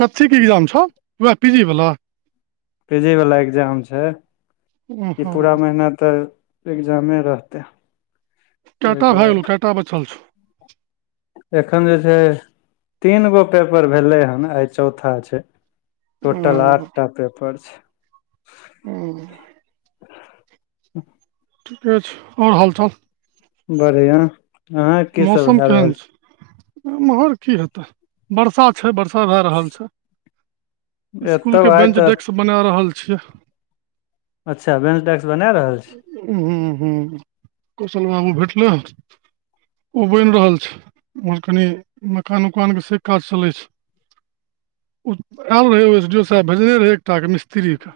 कथीके इग्जाम छौ उएह पी जी वला पी जी वला एग्जाम छै ओ ई हँ पूरा महीना तऽ इग्जामे रहतै ओहि कैएटा भइल दुआरे कैटा बचल छौ एखन जे छै तीन गो पेपर भेलै हन आइ चौथा छै। छौ टोटल ओ आठ टा पेपर छै हुँ ठीके छै आओर हालचाल बढ़ियाँ अहॉंके की सब मौसम भए केहन रहल छै। एम्हर की हेतै। वर्षा छै वर्षा भए रहल छै छै स्कूल एतौ के आइ बेंच तऽ डेस्क। बना रहल छियै। अच्छा बेंच डेक्स बना रहल छियै। हुँ हुँ हुँ कौशल बाबू भेटलै उ बनि रहल छै ओम्हर कनी मकान उकानके से काज चलै छै उ आयल रहै ओ एस डी ओ सैहेब भेजने रहै एकटाके मिस्त्रीके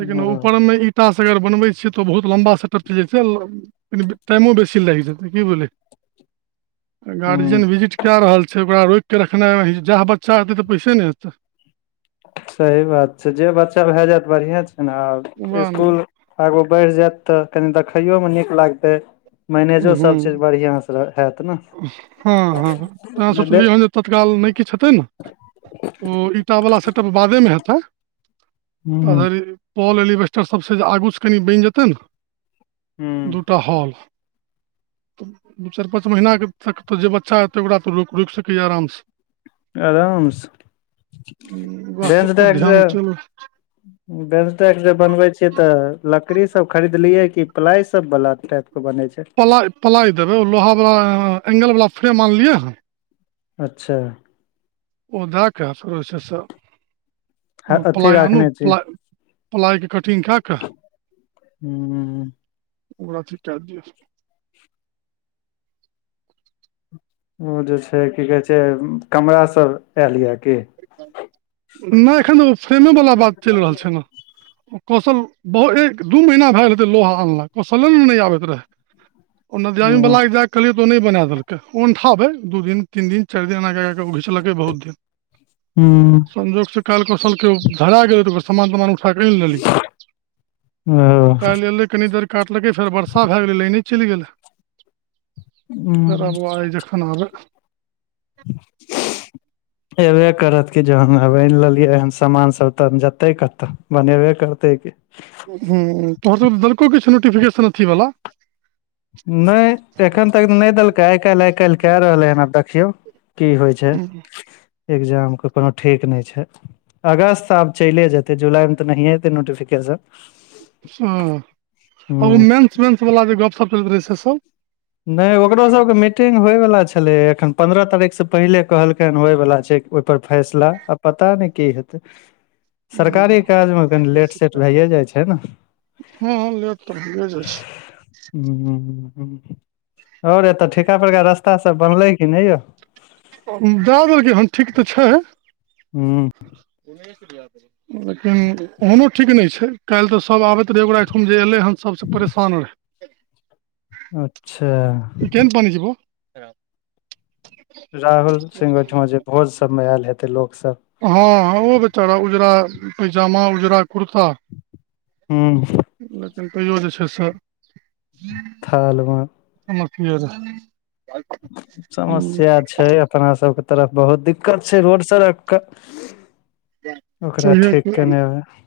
लेकिन ह ऊपरमे ईंटासँ अगर बनबै छियै तऽ बहुत लम्बा सेटप चलि जाय छै लेकिन टाइमो बेसी लागि जेतै की बुझलियै आ ह गार्जियन विजिट कै रहल छै। ओकरा रोकि कऽ रखने रहै छै जैह बच्चा हय छै तऽ पैसे ने हेतै। सही बात छै जे बच्चा भए जायत बढ़ियाँ छै ने आब वएह ने स्कुल। आगू बढ़ि जायत तऽ कनि देखैयो मे नीक लागते मैनेजो उहूँ सब चीज बढ़ियाँ से। पर हेत ने। हँ हँ अहाँ सोचलियै हन जे तत्काल नय किछ हेतै ने। ओ ईंटा वाला सेटप बादे मे हेतै ह ताधरि। पॉल एलिवेस्टर सबसँ जे आगूसँ कनि बनि जेतै न दूटा हॉल। दू चारि पाँच महीना तक तऽ जे बच्चा हेतै ओकरा तऽ रो रोकि सकैए आरामसँ। आराम से हुँ वैह बेंच सब पर डेस्क जे ध्यान चलू [inaudible] बेंच डेक्स जे बनबै छिये तऽ लकड़ी सब खरीदलियै की प्लाइ सब वाला टाइप के बनै छै। प्लाइ प्लाय देबै ओ लोहा वला एंगल बला फ्रेम आनलियै हन अच्छा। ओ दऽ के शुरू से स। अथी प्लाइ आनू राखने छियै प्लाइ प्लाइके कटिंग कए कऽ। हुँ ओकरा अथि कै दियौ। ओ जे छै की कहै छै कमरा सब आयल ये की। नय एखन ओ फ्रेमेवला बात चलि रहल छै न। कौशल बहु एक दू महीना भए गेल हेतै लोहा अनला कौशले ने नय आबैत रहै। ओ नदियामी हूँ बला के जाइक। कहलियै तऽ ओ नै बना देलकै अनठाबै दू दिन तीन दिन चारि दिन एना कए कए कऽ घिचलकै बहुत दिन। हूँ संजोग स काल कोसल के धरा गेलै त ओकर समान तमान। ाकी तऽ ओ काल। [unintelligible] कनी देर काटलकै फेर बर्षा भए गेलै लाइने चलि गेलै। फेर हूँ आबवाज जखना आबै। एबे करत कि जहन अब आईन लेलियै हन समान सब तह जेते कतऽ बनेबे करते कि। हूँ तोहर सब देलको किछ नोटिफिकेशन अथी बाला। नै एखन तक त नै देलकै आइ काल्हि आइ काल्हि कए रहलै हन आब देखियौ। की होइ छै हँ एग्जामके कोनो ठीक नै छै। अगस्त आब चलि जेतै जुलाईमे तऽ नहिए जेतै नोटिफिकेशन। हूँ ओ हूँ मेन्स वेन्सवला जे गपशप करलैत रहै से सब। नै ओकरो सबके मीटिंग होइ बला छलैय एखन पन्द्रह तारीख से पहिले कहलखैन होय बाला छै। ओयपर फैसला आ पता नै की हेतै। [inaudible] सरकारी काजमे कनि लेटसेट भैए जाइ छै न। हँ हँ लेट त भयेजाय छै। [unintelligible] आओर एतऽ ठीका पड़का रास्ता सब बनलै कि नै यौ। दए देलकै हन ठीक तऽ छै। हूँ ओन सु दिय [unintelligible] लेकिन ओहनो ठीक नै छै काल्हि तऽ सब आबैत रहै ओकरा अईठाम जे एलै हन सबसे परेशान अच्छा [unintelligible] ह। [unintelligible] राहुल सिंह ओहिठमा जे भोज सबमे आएल हेतै लोक सब। हँँ ओ बेचारा उज़रा पैजामा उजरा कुर्ता। हूँ। लेकिन तइयो जे छै से थाल मे समथ रहए [unintelligible] समस्या छै अपना सबके तरफ बहुत दिक्कत छै रोड सड़कके ओकरा ठीक कनेए रहए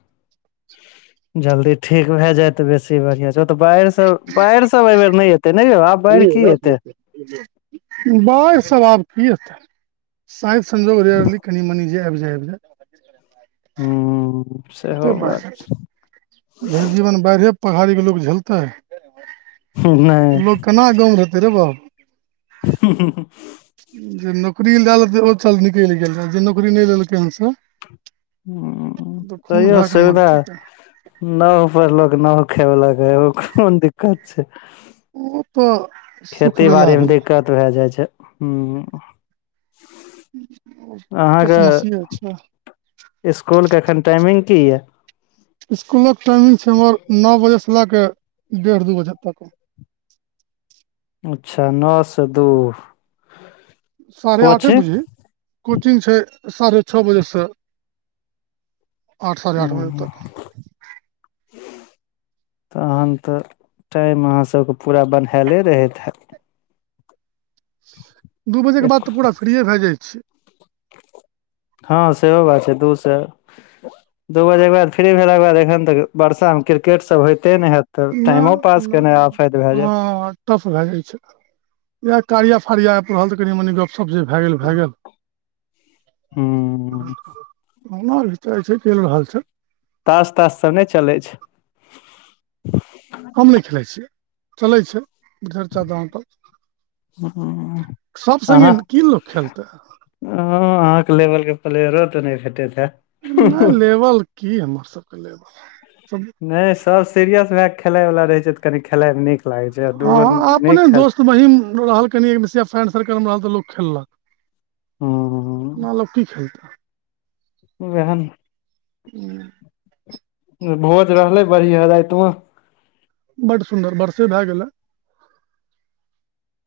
जल्दी ठीक भए जाए तऽ बेसी बढ़ियाँ छै ओतऽ बाढ़िस बाढ़ि सब एई बेर नै एतै नै यौ आब बाढ़ि की ऐतय। बाढ़ि सब आब की एते शायद संजोग रेयरली कनि मनी जे आबि जाय हूँ कते सेहो बात बाढ़ि [unintelligible] भैर जीवन बाढ़िए पहाड़ीके लोक झेलताय नहि लोक केना गाँवमे रहतै रे बाउ। ह। [unintelligible] जे नौकरी लए लतै ओ चल निकलि गेल जे नौकरी नै लेलकै हन से। हँ तऽ खून तहियो भए कऽ सुविधा। मरतै तऽ नाव पर लक नाव खेए बला एगो खोन दिक्कत छै। उ त। खेती बाड़ीमे दिक्कत भए जाइ छै हूँ। ओ तऽ अहाँके समस्ये छै इसकुलके एखन टाइमिंग की यैऽ। इसकुलक टाइमिंग छै हमर न बजेसँ लए कऽ डेढ़ दू बजे तक। अच्छ नऽ स दू। साढ़े आठे कोचिंग बजे कोचिंग छै साढ़े छ बजे स। [inaudible] [unintelligible] [inaudible] तहन तऽ टाइम अहाँ सब कऽ पूरा बंहेले रहैत हैत। दू बजे केँ एक बाद तऽ पूरा फ्रिए भै जाइ छी। हँ सेहो बात छै दू स दू बजे कऽ बाद फ्री भेला कऽ बाद एखन तक बर्षा में क्रिकेट सब होयते नै हैत तऽ छियै टाइमो नहि पास केना नहि आफेत भै जाय। हँ टफ भै [inaudible] जाइ छै इहै कारिया फाड़िया ऐप रहल तऽ कनि मनी गपशप जे भै गेलभै गेल [unintelligible] हूँ ओहिना धिचाई छै चैल रहल छै। तास तास सब नै चलै छै। हम नै खेलाइ छि यै चलै छै [unintelligible] दलान पर। सभ संगे की लोक खेलतै। हऽ अहाँकेँ लेवल कऽ प्लेयरो तऽ नै भेटैत है नै लेवल की हमर सब कऽ लेवल [inaudible] सब। नै सब सीरियस भै केँ खेलाय वला रहे छै तऽ कनी खेलाय में नीक लागे छै। दूगो हँ नहि अपने खेल दोस्त महीम रहल कनि एक [unintelligible] सर्कलमे रहल तऽ लोक खेललक। [inaudible] हूँ ऐना लोक की खेलतो। उहै नै खेलतै [inaudible] भोज रहलै बढ़िआ राइत मऽ। बड सुन्दर वर्षे भै गेल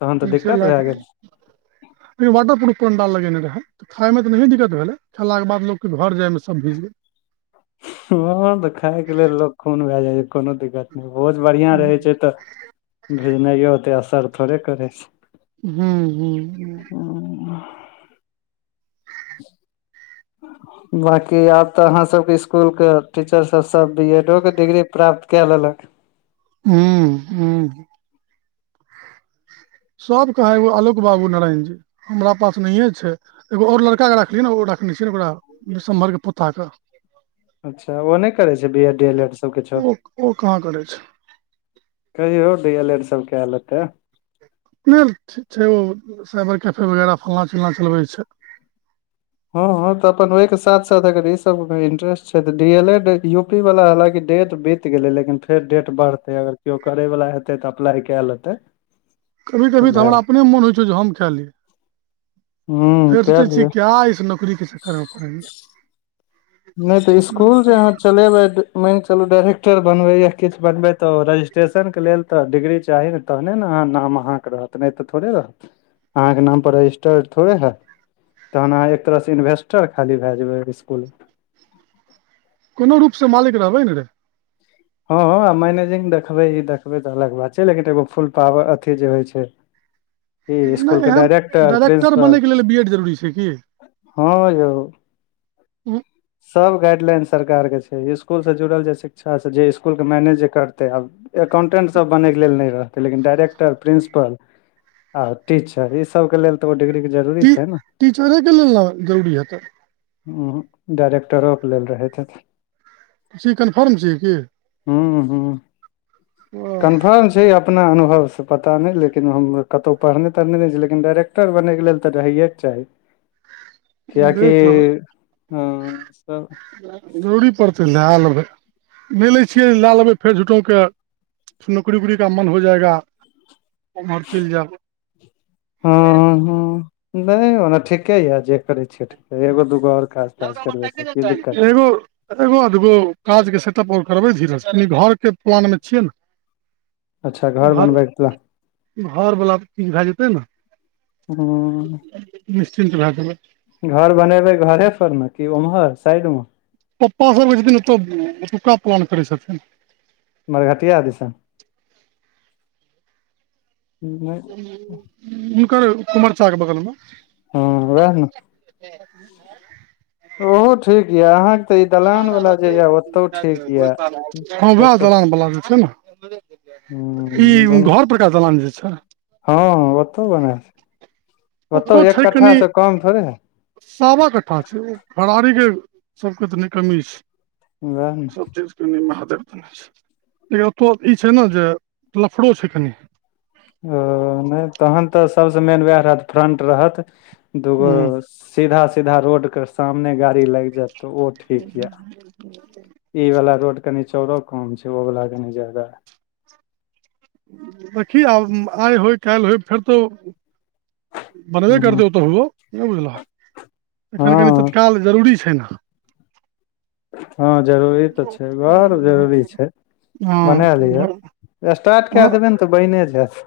तहन तऽ [inaudible] दिक्कत भए गेल खाली वाटर प्रूफ पंडाल लगेने रहे। खाय मे तऽ नहिए दिक्कत भेलै खेला केँ बाद लोक कऽ घर जाइमे सब भीज गेले। हँ तऽ खायकेँ लेल लोको खून भै जाइ छै कोनो दिक्कत नै भोज बढ़िआ रहै छै तऽ भीजनायो ओते असर थोड़े करै छै। [unintelligible] बकी आब तऽ अहाँ सब कऽ इसकुल कऽ। टीचर सब सब बी एडो कऽ डिग्री प्राप्त कै लेलक। [unintelligible] सब कहै ओ आलोक बाबू नारायण जी हमरा पास नै हे छै। एगो और लड़का कऽ राखलियै न ओ रखने छियै न ओकरा विषम्हर कऽ पोता कऽ। अच्छा ओ नहि करै छै B Ed D L Ed सब किछो [unintelligible] ओ ओ कहाँ करै छै। कहियौ डी एल एड सब कै लेतै। नै ठीक छै ओ साइबर कैफे वगैरह फल्ना चिलना चलबै छै। हऽ हऽ तऽ अपन ओइ केँ साथ साथ अगर ई सब इंटेस्टइ छै त D L A U P वला हालकि डे बि त गेलै लेकिन फेर डेट बढ़तै अगर केओ करे वला हेतै तऽ अप्लाई कै लेतै। कभी कभी तऽ हमरा अपने मोन होइ छै जे हम कै ली हूँ [inaudible] फेर कए दियौ सोचै छियै [unintelligible] नै तऽ इसकूल जे यहाँ चलेबै माइन कऽ चलू डाइरेक्टर बनबै या किछ बनबै तऽ ओ रजिस्ट्रेशन कऽ लेल तऽ डिग्री चाही न। तहने न नाम अहाँ कऽ रहत नै तऽ थोड़े रहत अहाँकेँ नाम पर रजिस्टर्ड थोड़े हैत। तहन अहाँ एक तरहसँ इन्वेस्टर खाली भै जेबै ओइ इसकुल म कोनो रूप स मालिक रहबै न रे। हऽ मैनेजिंग देखबै ई देखबै तऽ अलग बात छै लेकिन एगो फुल पावर अथी जे होइ छै। ई [inaudible] नै स्कुल के एहन डायरेक्टर डाइरेक्टर बनै केँ लेल बी एड जरू छै की। हऽ यौ। हँ सब गाइडलाइन सरकारके छै इस्कूल से जुड़ल जे शिक्षासँ जे इस्कूलके मैनेज जे करतै आब। अकाउंटेंट सभ बनैके लेल नहि रहतै लेकिन डाइरेक्टर प्रिंसिपल आ टीचर ई सबके लेल तऽ ओ डिग्रीक के जरूरी टी छै ने टीचरे के लेल ने जरूरी हेतै डाइरेक्टरोके लेल रहैत छी कन्फर्म छी हुँ हूँ ओ कनफर्म। छै अपना अनुभव से पता नहि लेकिन हम कतौ पढ़ने तढ़ने नहि छी लेकिन डायरेक्ट। डॉक्टर बने के लेल त रहयए के चाही। [inaudible] कियाकि देख लेबै अ जरूरी पड़तै लए लेबै म लै छियै लए लेबै फेर झुटोके नौकरी उकरी का मन हो जाएगा आर चैल जाउ हँ हँ हँ नहि ओने ठीके यऽ जे करै छी। अच्छा ठ एगो दुगो आओर काज ताज करबै तऽ की दिक्कत छै। एगो एगो अधगो काजके सेटप आओर करबै धीरे कनि घरके प्लानमे छियै ने अच्छा घर बनबैके घर वला चीज भए जेतै ने हुँ निश्चिन्त भए कऽ घर बनेबे घरे पर ने की उम्हर साइड मे पप्पा सब [unintelligible] रहै छथिन ओतऽ ओतुका प्लान करै छथिन। मर घाटिया दिशा नहि। हुनकर कुमार चाह के बगल मे हँ वएह ह [inaudible] ओहो ठीक यऽ तऽ ई [inaudible] दलान वाला जे यऽ ओतौ ठीक यऽ हँ उएह एतऽ दलान बला जे छै ने। ई हूँ दुन घर पर कऽ दलान जे छै हँ ओतहु बना ओतहु ओतौ एक छै कट्ठा कनि से कम थोड़े सावा कट्ठा छै ओ फरारी के सबके तनी कमी छै वएह ने सब चीज महादेवने ई छै ने जे लफड़ो छै कनि ओ नहि तहन तऽ सबसँ मेन उएह रहत फ्रंट रहत ह दूगो सीधा सीधा रोड के सामने गाड़ी लाग जायत तऽ ओ ठीक यऽ ई वाला रोड कनी चारो कम छै ओ वाला कनी ज्यादा। देखि आब आय होय काल्हि होय फेर तो बनबे हूँ करतै ओतऽहुओ नहि बुझलक एखन कनि हँ तत्काल जरूरी छै ने हँ जरूरी तऽ छै घर जरूरी छै बना लियो हँ स्टार्ट कए देबै ने तऽ बैने जायत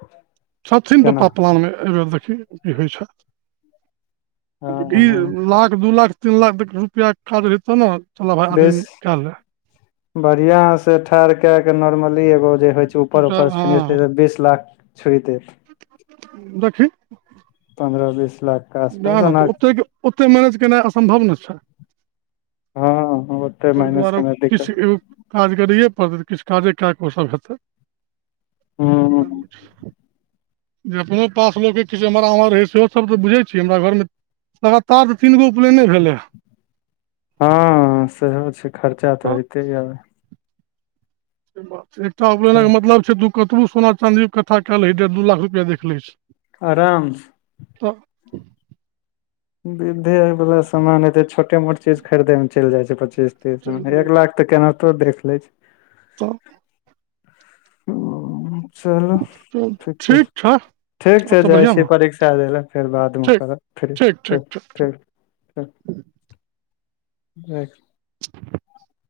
छथिन तऽ केना पापा पलानमे एहि बेर देखियौ की होइ छै हँ हँ लाख दू लाख तीन लाख तक रुपैआ खर्ज हेतौ ने चलऽ भाइ आदम कए बढ़ियाँ से ठार के के नोर्मली एगो जे होइ छै ऊपर उपर फनिश बीस लाख छु दे छै देखही पन्द्रह बीस लाख के इएह आसपास न तऽ ओना ओते ओतेक मैनेज केनाइ असम्भव न छै हँ ओते तै माइनस दुवारे केना किस दिक्कत इ काज करैए पड़तै तऽ किछु काजे कए कऽ ओसभ हेतै [inaudible] हूँ जे अपनो पास लोके किछु एम्हर आम्हर रहेै सेहो सब तऽ बुझै छै छी हमरा घरमे लगातार तऽ तीन गो उपनयने भेलैँ हन हँ सेहो छै खर्चा तऽ हँ होइते ये अब से एकटा उपलइनक मतलब छै तू कतबू सोना चाँदी इक्ट्ठा कै लही डेढ़ दू लाख रुपया देख लै छै आराम स तऽ विद्धे आओर वाला सामान एते छोटे मोट चीज खरीदै मे चलि जाइ छै पच्चीस चलि तीस एक लाख तऽ केनाहितो देख लै छै तऽ ओ चलू तऽ ठीके ठीक छै ठीक छै आओर सब जाइ बढ़िआँ छी ने परीक्षा दै ले फेर बादमे ठीक करब फ्री ठीक ठीक ठीक [inaudible] राखि [inaudible]